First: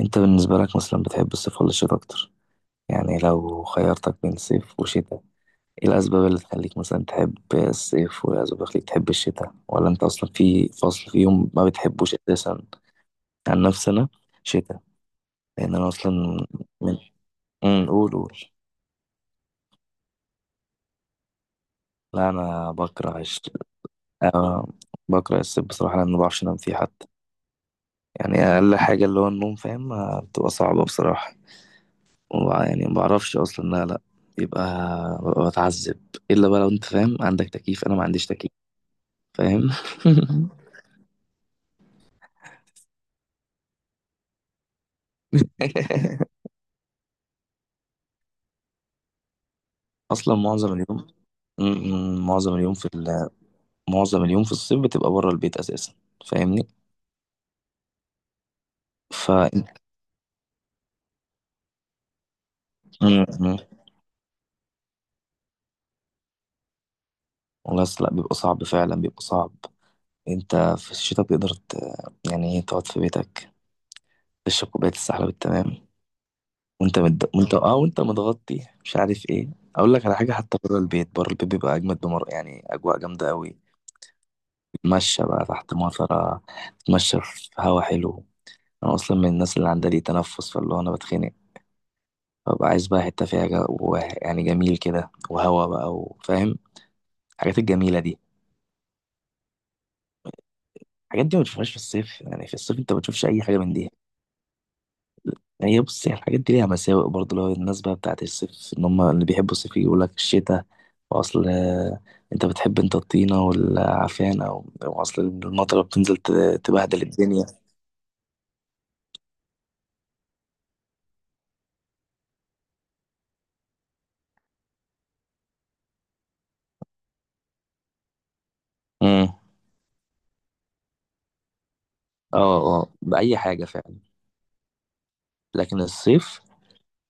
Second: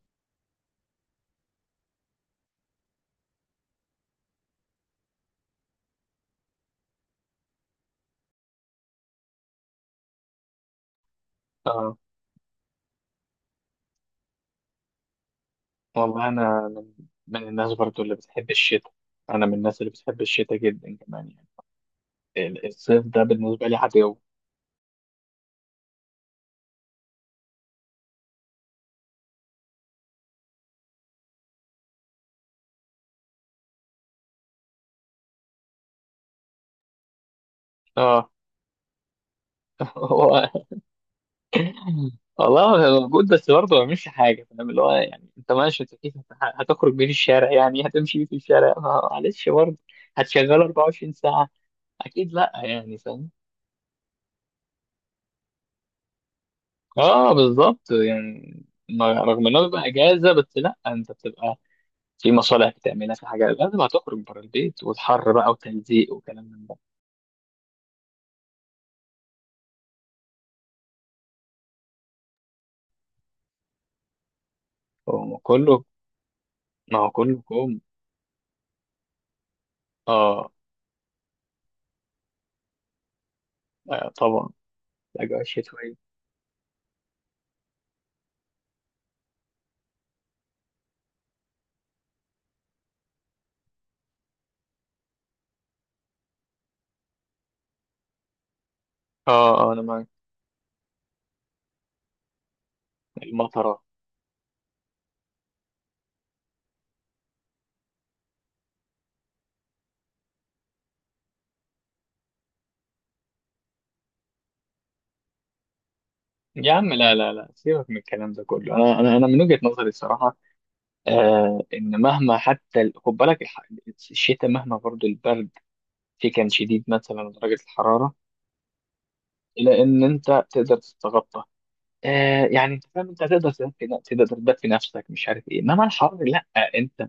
انت بالنسبة لك مثلا بتحب الصيف ولا الشتاء اكتر؟ يعني لو خيرتك بين صيف وشتاء، ايه الاسباب اللي تخليك مثلا تحب الصيف وايه الاسباب اللي تخليك تحب الشتاء، ولا انت اصلا في فصل فيهم ما اه، بتحبوش اساسا؟ عن نفسي انا شتاء. لان انا اصلا والله انا من, من، من الناس برضو قول اللي قول. بتحب الشتاء. انا من الناس اللي بتحب الشتاء جدا كمان، يعني لا ال- انا الصيف بكره ده بالنسبه لي عدو. أه، بكره الصيف بصراحة لان ما بعرفش انام فيه حتى. يعني اقل حاجة اللي هو النوم، فاهم؟ بتبقى صعبة بصراحة. يعني ما بعرفش اصلا، لا، لا. يبقى ببقى بتعذب، الا بقى لو انت فاهم عندك تكييف، انا ما عنديش اه. تكييف، فاهم؟ هو، والله هو موجود بس برضه ما بيعملش حاجه، فاهم؟ اللي هو يعني انت ماشي تكيف، هتخرج بيه في الشارع، يعني هتمشي بيه في الشارع، معلش برضه اصلا هتشغله معظم اليوم، 24 ساعه؟ م- اكيد لا، معظم اليوم يعني فاهم. معظم اليوم في الصيف بتبقى بره البيت اساسا، فاهمني؟ اه، بالظبط، يعني ف رغم انه بيبقى اجازه، بس لا انت بتبقى في مصالح بتعملها، في حاجة لازم هتخرج بره البيت، والحر بقى، وتلزيق، وكلام من ده. بس لا، بيبقى صعب فعلا، بيبقى صعب. انت في الشتاء بتقدر يعني ايه، تقعد في بيتك، تشرب كوبايه السحلب هو كله، التمام، وانت ما هو مد... كله وانت اه كوم. اه وانت متغطي، مش عارف ايه. اقول لك على حاجه، اه. حتى بره البيت، بره البيت بيبقى اجمد بمر يعني، اجواء جامده قوي. آه، طبعا، تتمشى الأجواء بقى تحت الشتوية. مطره، تتمشى في هوا حلو. انا اصلا من الناس اللي عندها لي تنفس، فاللي هو انا بتخنق، ببقى عايز بقى حته فيها يعني جميل كده وهوا بقى، وفاهم الحاجات الجميله دي. اه، اه، أنا معاك. الحاجات دي ما بتشوفهاش في الصيف، يعني في الصيف انت ما بتشوفش اي حاجه من المطرة. دي. يعني هي، بص، هي الحاجات دي ليها مساوئ برضه، اللي هو الناس بقى بتاعت الصيف، ان هم اللي بيحبوا الصيف يقول لك الشتاء، واصل، انت بتحب، انت الطينة والعفان، أو اصل المطره بتنزل يا عم تبهدل لا لا الدنيا. لا، سيبك من الكلام ده كله، أنا من وجهة نظري الصراحة، آه، إن مهما حتى خد بالك الشتاء مهما برضو البرد فيه كان شديد، مثلا درجة الحرارة، امم إلا إن أنت تقدر تتغطى. آه، اه، يعني أنت اه، فاهم، أنت بأي تقدر حاجة تدفي فعلا. ن- تقدر تدفي نفسك، مش عارف إيه، لكن إنما الحر الصيف، لا. أنت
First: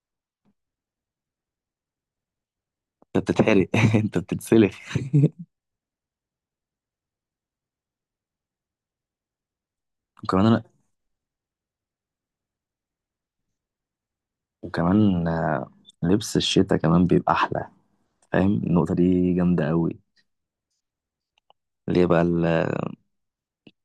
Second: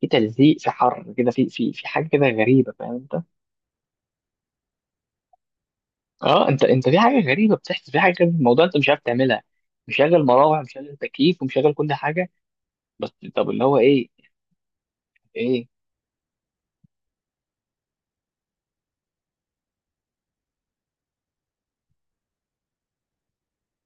في تلزيق، في حر كده، في حاجه كده غريبه، فاهم انت؟ انت بتتحرق انت بتتسلخ. اه، انت في حاجه غريبه بتحصل، في حاجه كده في الموضوع، انت مش عارف تعملها. مشغل وكمان مراوح، انا مشغل تكييف، ومشغل كل حاجه. بس طب اللي هو ايه وكمان ايه آه، لبس الشتاء كمان بيبقى احلى، فاهم؟ النقطة دي جامدة قوي. ليه بقى؟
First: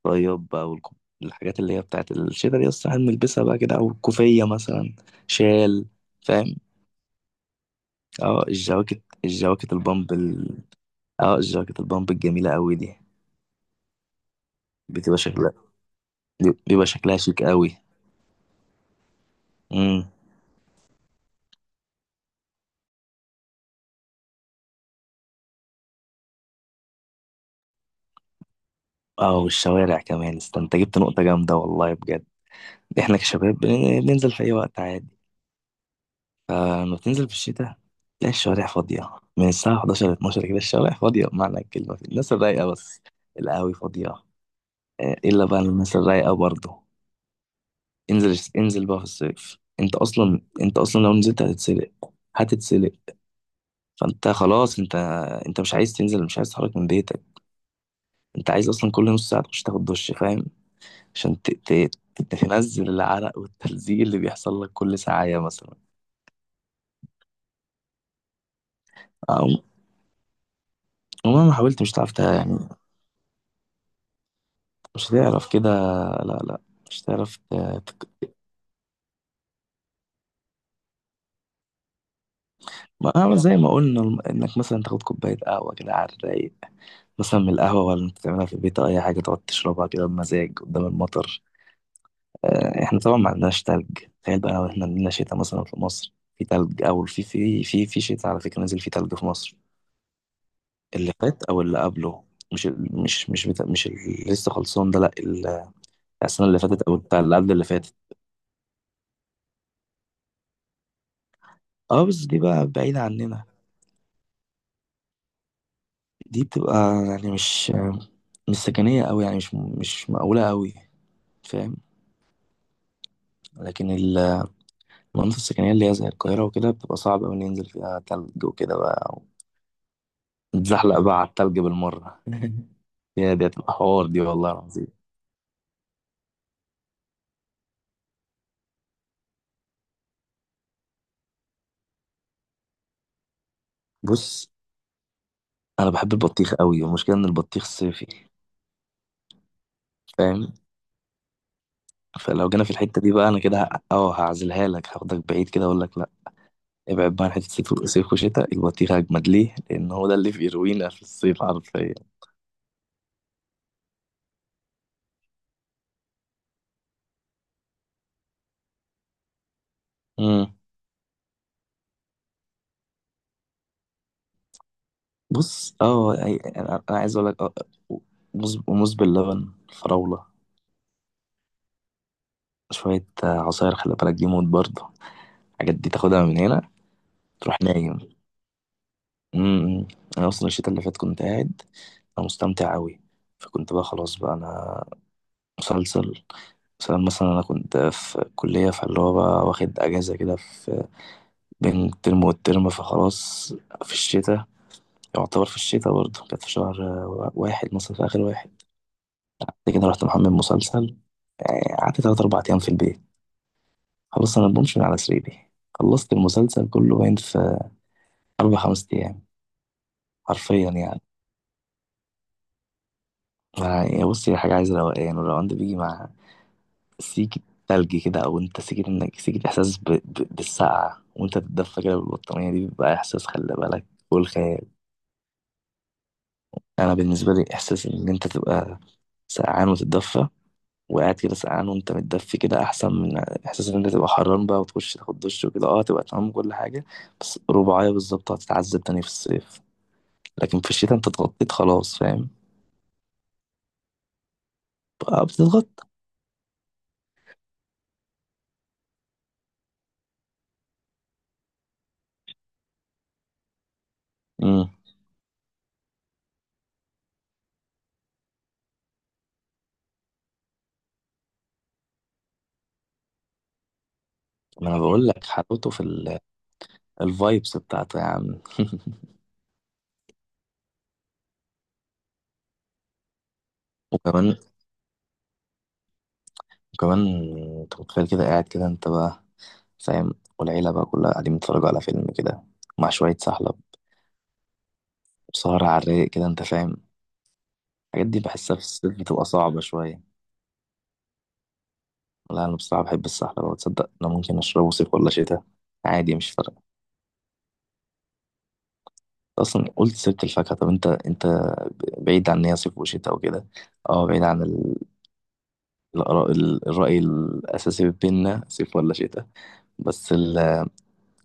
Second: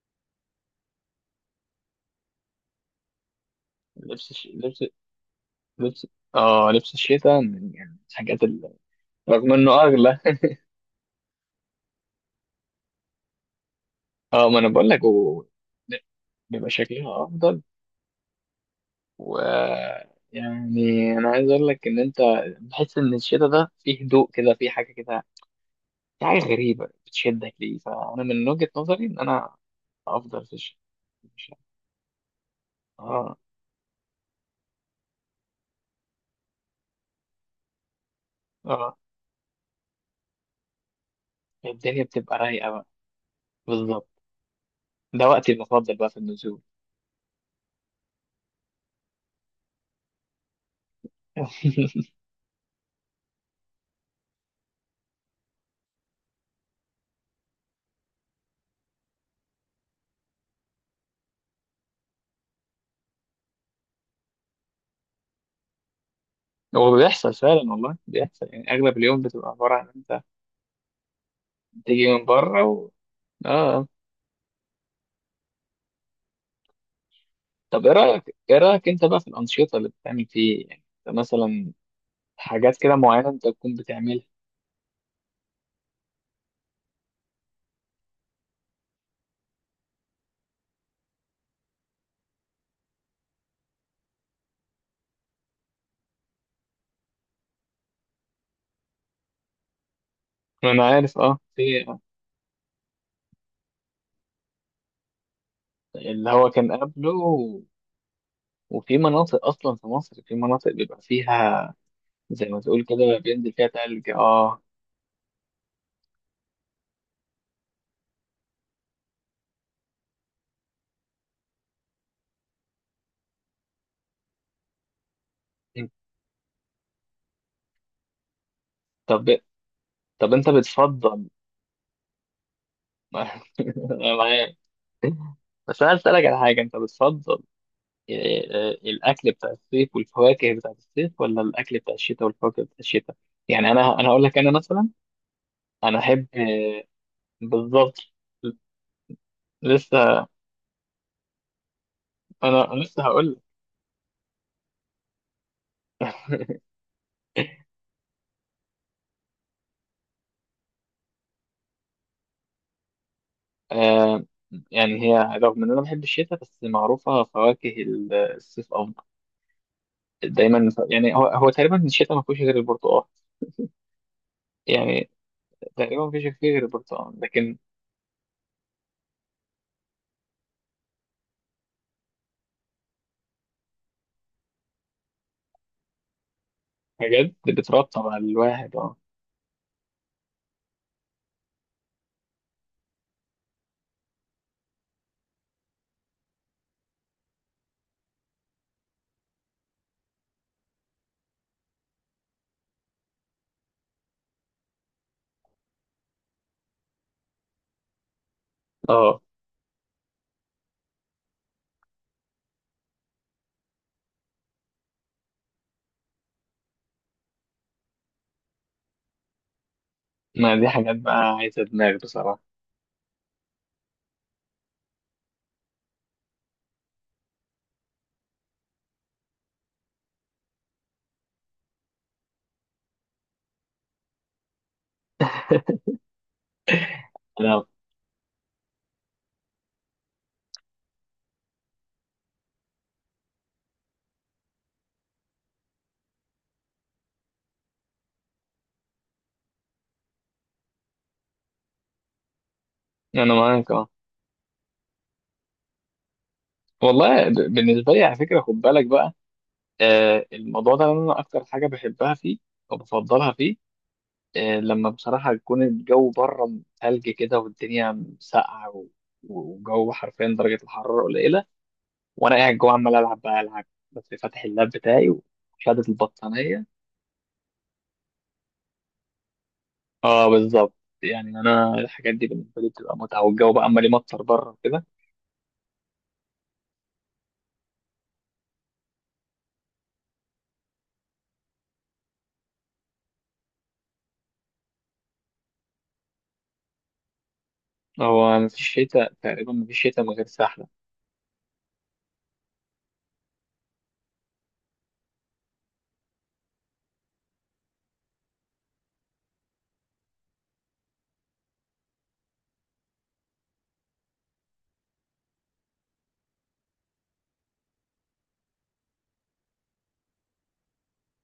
طيب بقى، الحاجات اللي هي بتاعت الشتا دي بس هنلبسها بقى كده، او لبس الكوفية الش- لبس مثلا، شال، لبس فاهم؟ اه لبس الشتاء، يعني الحاجات اه، الجواكت رغم انه الجواكت البامب، اغلى. اه، الجواكت البامب الجميلة قوي دي، اه ما انا بقول لك بتبقى شكلها، بيبقى بيبقى شكلها شكلها شيك افضل. قوي. و، امم يعني انا عايز اقول لك ان انت بتحس ان الشتاء ده فيه هدوء كده، فيه حاجه كده، في حاجة غريبة بتشدك ليه. فأنا من وجهة نظري إن اه، أنا والشوارع كمان، أفضل في انت الشتاء. جبت نقطة مش. جامدة والله بجد. احنا آه. كشباب بننزل في اي وقت عادي. فلما بتنزل في الشتاء تلاقي الشوارع آه. فاضية، من الساعة 11 ل 12 كده الشوارع فاضية بمعنى الكلمة، الدنيا الناس بتبقى رايقة الرايقة بقى. بس، القهاوي فاضية. بالظبط. ده الا وقتي بقى المفضل الناس بقى في الرايقه النزول. برضه. انزل انزل بقى في الصيف، انت اصلا لو نزلت هتتسلق، هتتسلق. فانت خلاص، انت انت مش عايز تنزل، مش عايز تتحرك من بيتك، انت عايز اصلا كل نص ساعه تخش تاخد دش، فاهم؟ عشان تنزل العرق والتلزيق اللي بيحصل لك كل ساعه مثلا. هو بيحصل فعلا، والله بيحصل، يعني أغلب اليوم بتبقى أو... عبارة عن أنت ومهما حاولت مش تيجي هتعرف من يعني، بره آه مش هتعرف كده، لا، لا، مش هتعرف طب إيه تك- رأيك، إيه رأيك أنت بقى في الأنشطة اللي بتعمل فيه، يعني أنت مثلا حاجات كده ما معينة أنا أنت زي ما تكون قلنا، بتعملها. انك مثلا تاخد كوبايه قهوه كده على الرايق، مثلا من القهوة، ولا انت تعملها في البيت، أو أي حاجة تقعد تشربها كده بمزاج قدام المطر. احنا طبعا ما عندناش تلج. تخيل بقى لو احنا عندنا شتاء مثلا في مصر في تلج، أو في شتاء، على فكرة نزل فيه تلج في مصر، أنا اللي عارف، فات أو اللي في قبله. مش ال- مش مش بتا... مش اللي لسه خلصان ده، لا، اللي السنة هو اللي كان فاتت أو بتاع اللي قبل قبله. اللي فاتت. وفي مناطق اصلا في مصر في مناطق بيبقى فيها، اه، بس دي زي ما بقى تقول بعيدة كده عننا، بينزل فيها تلج، اه. دي بتبقى يعني مش، مش سكنية أوي، يعني مش مقاولة أوي، فاهم؟ لكن المناطق السكنية اللي انت- هي زي القاهرة وكده بتبقى صعب أوي ننزل فيها تلج وكده بقى. طب طب انت نتزحلق بقى على بتفضل؟ التلج بالمرة. يا دي هتبقى حوار انا دي والله معاك. العظيم. بس انا اسالك على حاجه، انت بتفضل الاكل بتاع الصيف والفواكه بتاع الصيف، ولا الاكل بتاع الشتاء والفواكه بتاع الشتاء؟ يعني انا هقول لك بص، انا مثلا أنا انا بحب احب، البطيخ أوي والمشكلة إن البطيخ صيفي، بالظبط، لسه. فاهم؟ فلو جينا في انا أنا الحتة لسه دي بقى، هقول لك، أنا كده ه- أه هعزلها لك، هاخدك بعيد كده، أقول لك لأ. ابعد بقى عن حتة صيف، صيف وشتاء، البطيخ أجمد ليه؟ لأن هو ده اللي في، يروينا في الصيف حرفيا. آه، يعني هي رغم ان انا بحب الشتاء، بس معروفه فواكه الصيف افضل مم. دايما، يعني هو تقريبا الشتاء ما فيهوش غير البرتقال، يعني بص، تقريبا ما أه فيش فيه أي- غير أنا أنا البرتقال، عايز أقول لك، لكن موز باللبن، فراولة، شوية عصاير، خلي بالك دي موت برضه، الحاجات دي تاخدها من هنا حاجات تروح نايم. بترطب على الواحد، اه، امم انا اصلا الشتاء اللي فات كنت قاعد، انا مستمتع قوي. فكنت بقى خلاص بقى انا، مسلسل، مثلا انا كنت في كلية، فاللي هو بقى واخد اجازة كده في بين الترم والترم، فخلاص، في الشتاء، يعتبر في الشتاء برضه كانت في شهر واحد مثلا، في اخر واحد. اه، بعد كده رحت محمل مسلسل، يعني قعدت تلات اربع ايام في البيت، خلاص انا بمشي من على سريري، خلصت المسلسل كله باين في أربع خمس أيام، ما دي حرفيا حاجات يعني. بقى عايزه دماغ بصراحه. يعني بص، هي حاجة عايزة روقان، والروقان ده بيجي مع سيكة تلج كده، أو أنت سيكة، إنك سيكة إحساس بالسقعة وأنت تتدفى كده بالبطانية، دي بيبقى إحساس، خلي بالك، والخيال. أنا بالنسبة لي انا إحساس إن أنت تبقى سقعان وتتدفى، وقاعد كده سقعان وأنت متدفي كده، أحسن من إحساس إن أنت تبقى حران بقى وتخش تاخد دش وكده، أه تبقى تمام كل حاجة، بس رباعية بالظبط هتتعذب تاني في الصيف. لكن في الشتاء أنت اتغطيت خلاص، فاهم؟ انا معاك. اه، بقى بتتغطى. والله بالنسبه لي على فكره، خد بالك بقى، آه، الموضوع ده انا اكتر حاجه بحبها فيه، او بفضلها فيه، آه مم. لما بصراحه يكون الجو بره ثلج كده، والدنيا ساقعه، وجو حرفيا درجه الحراره قليله، وانا قاعد جوه عمال العب بقى العب، بس فاتح ما اللاب انا بقول بتاعي لك حلاوته في وشادد البطانيه. الفايبس بتاعته يا عم. اه بالظبط، يعني انا الحاجات دي بالنسبه لي بتبقى متعه، والجو بقى عمال يمطر وكمان بره كده. وكمان انت متخيل كده قاعد كده، انت بقى، فاهم؟ والعيلة بقى كلها قاعدين بيتفرجوا على فيلم كده، مع شوية سحلب، وسهرة على الرايق كده، انت فاهم. الحاجات دي هو بحسها في مفيش الصيف شتاء، بتبقى تقريبا صعبة مفيش شتاء من شوية. غير سحله. لا، انا بصراحة بحب السحلب، وتصدق انا ممكن اشربه صيف ولا شتاء عادي، مش فارقة. اصلا قلت سيرة الفاكهة، طب انت بعيد عن ان هي صيف وشتاء وكده، اه، بعيد عن الآراء- الرأي الأساسي بينا صيف ولا شتاء، بس،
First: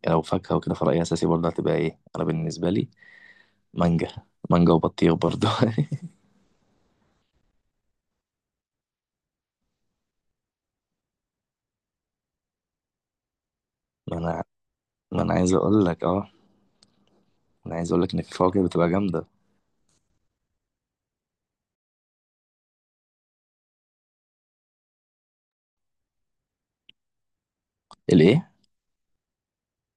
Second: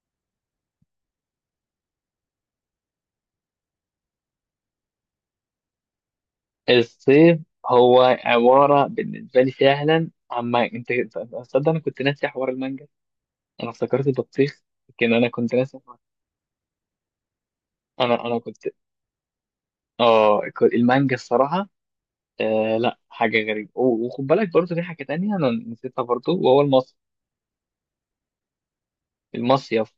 يعني لو فاكهة وكده، فرأيي أساسي برضه هتبقى إيه؟ أنا بالنسبة لي، مانجا، مانجا وبطيخ برضه. الصيف هو عباره بالنسبه لي فعلا عما انت، تصدق انا كنت ناسي حوار المانجا، انا افتكرت ما أنا البطيخ لكن ما انا أنا عايز كنت ناسي أقول حوار- لك، أنا عايز أقول لك إن انا في انا كنت فواكه بتبقى جامدة. اه كنت- المانجا الصراحه، لا حاجه غريبه، وخد بالك برضه في حاجه تانية انا نسيتها برضه، وهو المصيف. الإيه؟ المصيف.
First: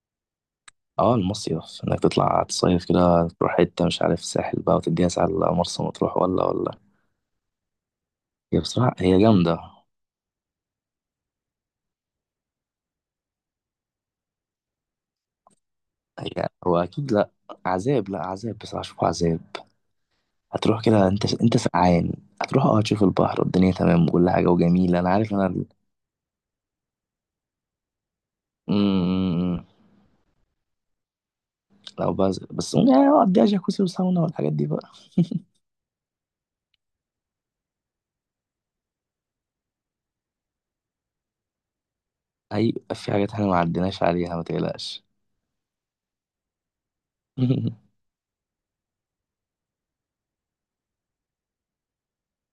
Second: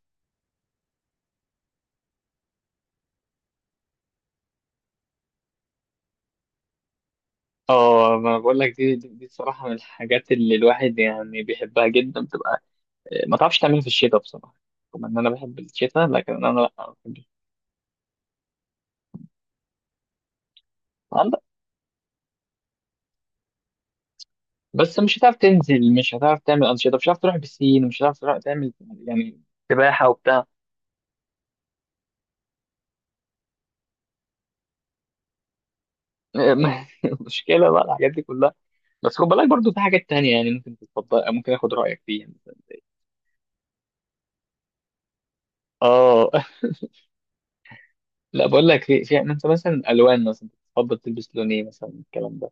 أه، المصيف، إنك تطلع تصيف كده، تروح حتة مش عارف ساحل بقى، وتديها ساعة على مرسى مطروح ولا اه، ما بقول هي لك، دي بصراحة دي هي دي جامدة. الصراحه من الحاجات اللي الواحد يعني بيحبها جدا، بتبقى ما تعرفش تعملها في الشتاء بصراحه. رغم ان انا بحب الشتاء، لكن هي انا لا هو ما أكيد، بحبش. لأ عذاب، لأ عذاب بصراحة، أشوفه عذاب. هتروح كده، أنت عندك أنت سقعان، هتروح تشوف البحر والدنيا تمام وكل حاجة وجميلة، بس أنا مش عارف. هتعرف أنا تنزل، مش هتعرف تعمل انشطه، مش هتعرف تروح بسين، مش هتعرف تروح تعمل، أمم، أمم، يعني أمم. سباحه وبتاع. لو بس يعني اقضيها جاكوزي وساونا والحاجات دي بقى. مشكله بقى الحاجات دي كلها. بس خد بالك برضو في حاجات تانية، يعني ممكن تتفضل، ممكن اخد رايك فيها. هيبقى في حاجات احنا ما عديناش عليها، ما تقلقش. اه. لا بقول لك، في انت مثلا الوان مثلا، تفضل تلبس لون ايه مثلا، الكلام ده،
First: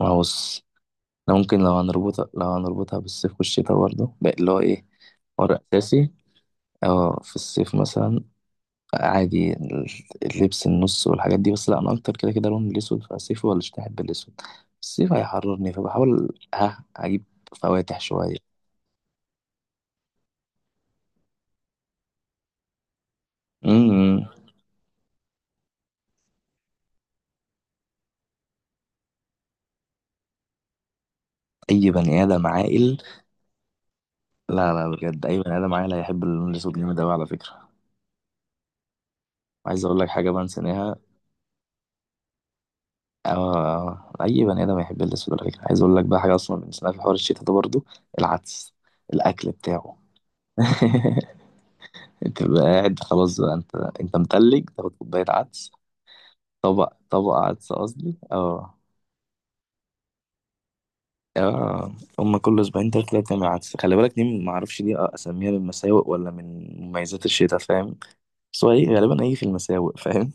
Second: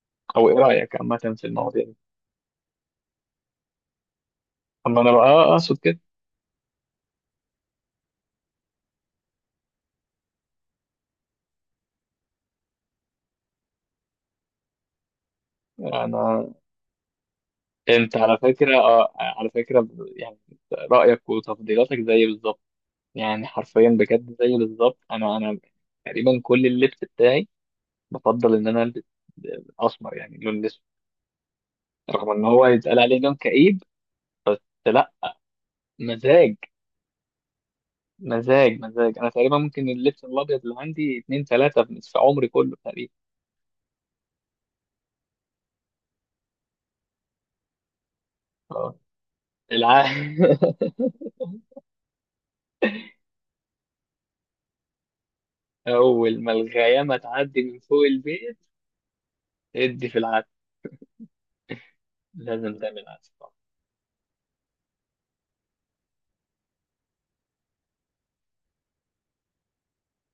ما هو او ايه بص، رايك عامه إحنا في ممكن، لو المواضيع دي؟ هنربطها لو هنربطها بالصيف والشتاء برضه بقى، اللي هو ايه، طب ما انا بقى، ورق اقصد كده. اساسي. اه، في الصيف مثلا عادي، اللبس النص والحاجات دي، بس لا انا اكتر كده كده لون الاسود. فالصيف ولا الشتاء احب الاسود؟ الصيف هيحررني فبحاول انا، اجيب فواتح انت شويه. على فكره، على فكره، يعني رايك وتفضيلاتك زي بالظبط، يعني حرفيا امم بجد زي بالظبط. انا تقريبا كل اللبس بتاعي بفضل ان انا البس اسمر، يعني لون اسود. اي بني رغم ان ادم هو عاقل. يتقال عليه لون كئيب لا، لا، بس لا. بجد اي بني ادم عاقل هيحب اللون مزاج، الاسود جامد اوي على فكره. مزاج، مزاج. انا تقريبا عايز ممكن اقول لك اللبس حاجه الابيض اللي بنسيناها. عندي اتنين ثلاثه في نصف عمري كله تقريبا. آه، اي بني ادم يحب الاسود على فكره. عايز اقول لك بقى حاجه اصلا بنسيناها في حوار الشتاء ده برضو، العدس، آه. الاكل بتاعه. الع... انت بقى قاعد خلاص بقى انت، انت متلج تاخد كوبايه عدس، اول ما طبق الغيامه طبق تعدي عدس من فوق قصدي، البيت، اه. ادي في العسل. اه، هما كل لازم اسبوعين تعمل تلاتة كده عدس بتعمل طبعا. عدس، خلي بالك دي، ما اعرفش دي اسميها من مساوئ ولا من مميزات الشتاء، فاهم؟ بس هو ايه غالبا؟ ايه في المساوئ، فاهم؟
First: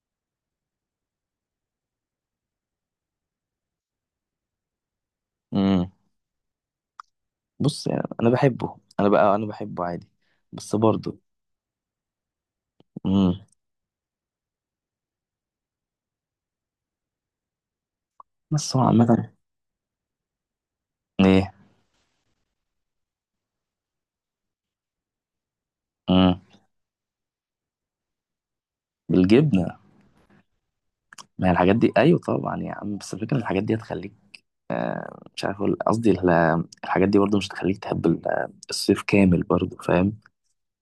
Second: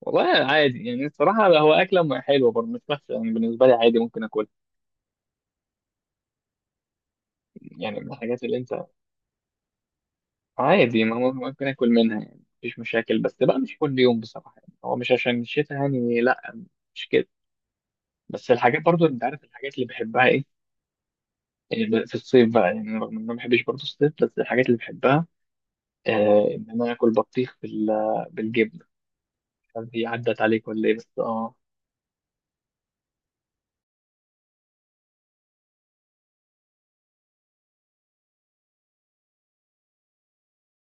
والله عادي، يعني الصراحة هو أكلة حلوة برضه، مش وحشة، يعني بالنسبة لي عادي ممكن أكل. امم بص يعني يعني من انا الحاجات اللي أنت، بحبه انا بقى انا بحبه عادي، بس عادي، ما برضه، هو ممكن أكل منها، يعني مفيش مشاكل، بس بقى مش كل يوم بصراحة، يعني هو مش عشان الشتاء يعني، لا مش كده. بس بس الحاجات هو برضه، أنت عامة، عارف الحاجات اللي بحبها إيه، ايه، يعني في الصيف بقى، يعني أنا رغم إن أنا ما بحبش برضه الصيف، بس الحاجات اللي بحبها، امم آه، إن أنا آكل بطيخ بالجبنة، مش بالجبنه. عارف هي عدت عليك ولا إيه بس ما هي آه. الحاجات دي ايوه طبعا يا عم، بس الفكره إن الحاجات دي هتخليك، مش عارف اقول قصدي، الحاجات دي برضو مش هتخليك تحب الصيف كامل برضو، فاهم؟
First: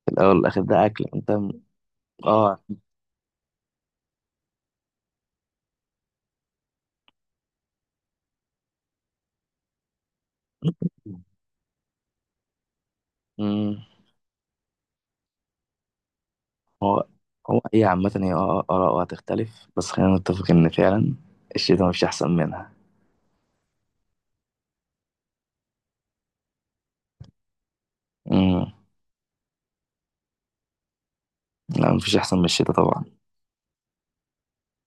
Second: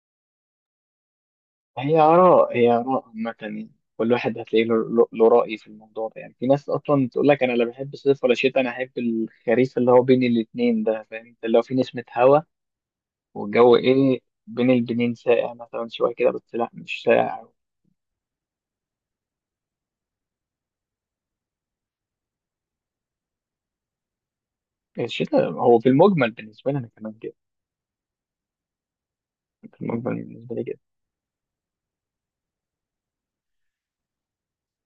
في الاول والاخر ده اكل، انت هي آراء، اه. هي آراء عامة، يعني كل واحد هتلاقي له له رأي في الموضوع ده، يعني في ناس أصلا تقول لك أنا لا بحب الصيف ولا شتاء، أنا أحب الخريف اللي هو بين الاتنين ده، فاهم أنت؟ اللي هو في نسمة هوا والجو امم إيه، بين البنين ساقع مثلا شوية كده، بس لا مش هو ساقع. هو ايه عامه، هي اراء وهتختلف، بس خلينا نتفق ان فعلا الشتاء مفيش احسن منها. الشتاء هو في المجمل بالنسبة لي أنا كمان كده، امم في المجمل بالنسبة لي كده. لا، مفيش احسن من الشتاء طبعا.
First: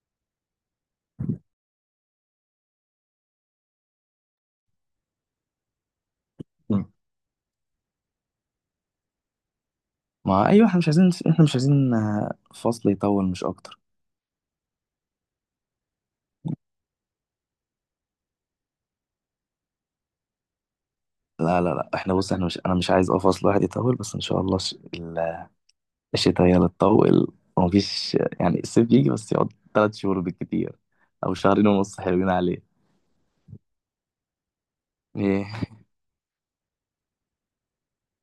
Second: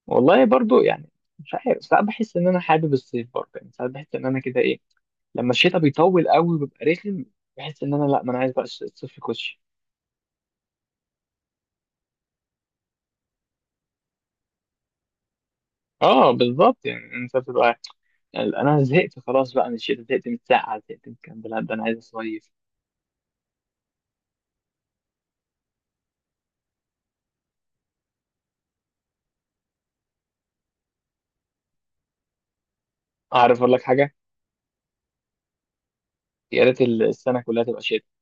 والله برضو، يعني مش عارف، ساعات بحس إن أنا حابب الصيف برضه، يعني ساعات بحس إن أنا كده إيه، لما الشتاء بيطول قوي وبيبقى مم. رخم، بحس إن أنا لا، ما أنا عايز بقى الصيف يخش. ما ايوه، احنا مش عايزين فصل يطول، مش اكتر. اه بالظبط، يعني انت بتبقى، يعني انا زهقت خلاص بقى من الشتاء، زهقت من السقعه، زهقت من الكلام ده لا، لا، ده لا، انا لا، عايز احنا بص، احنا اصيف. مش انا مش عايز اقف، اصل الواحد يطول، بس ان شاء الله الشتاء هي اللي تطول، ومفيش يعني الصيف يجي بس يقعد 3 شهور بالكتير، او شهرين ونص حلوين عليه. اعرف اقول لك حاجه، ايه؟ يا ريت السنه كلها تبقى شتاء.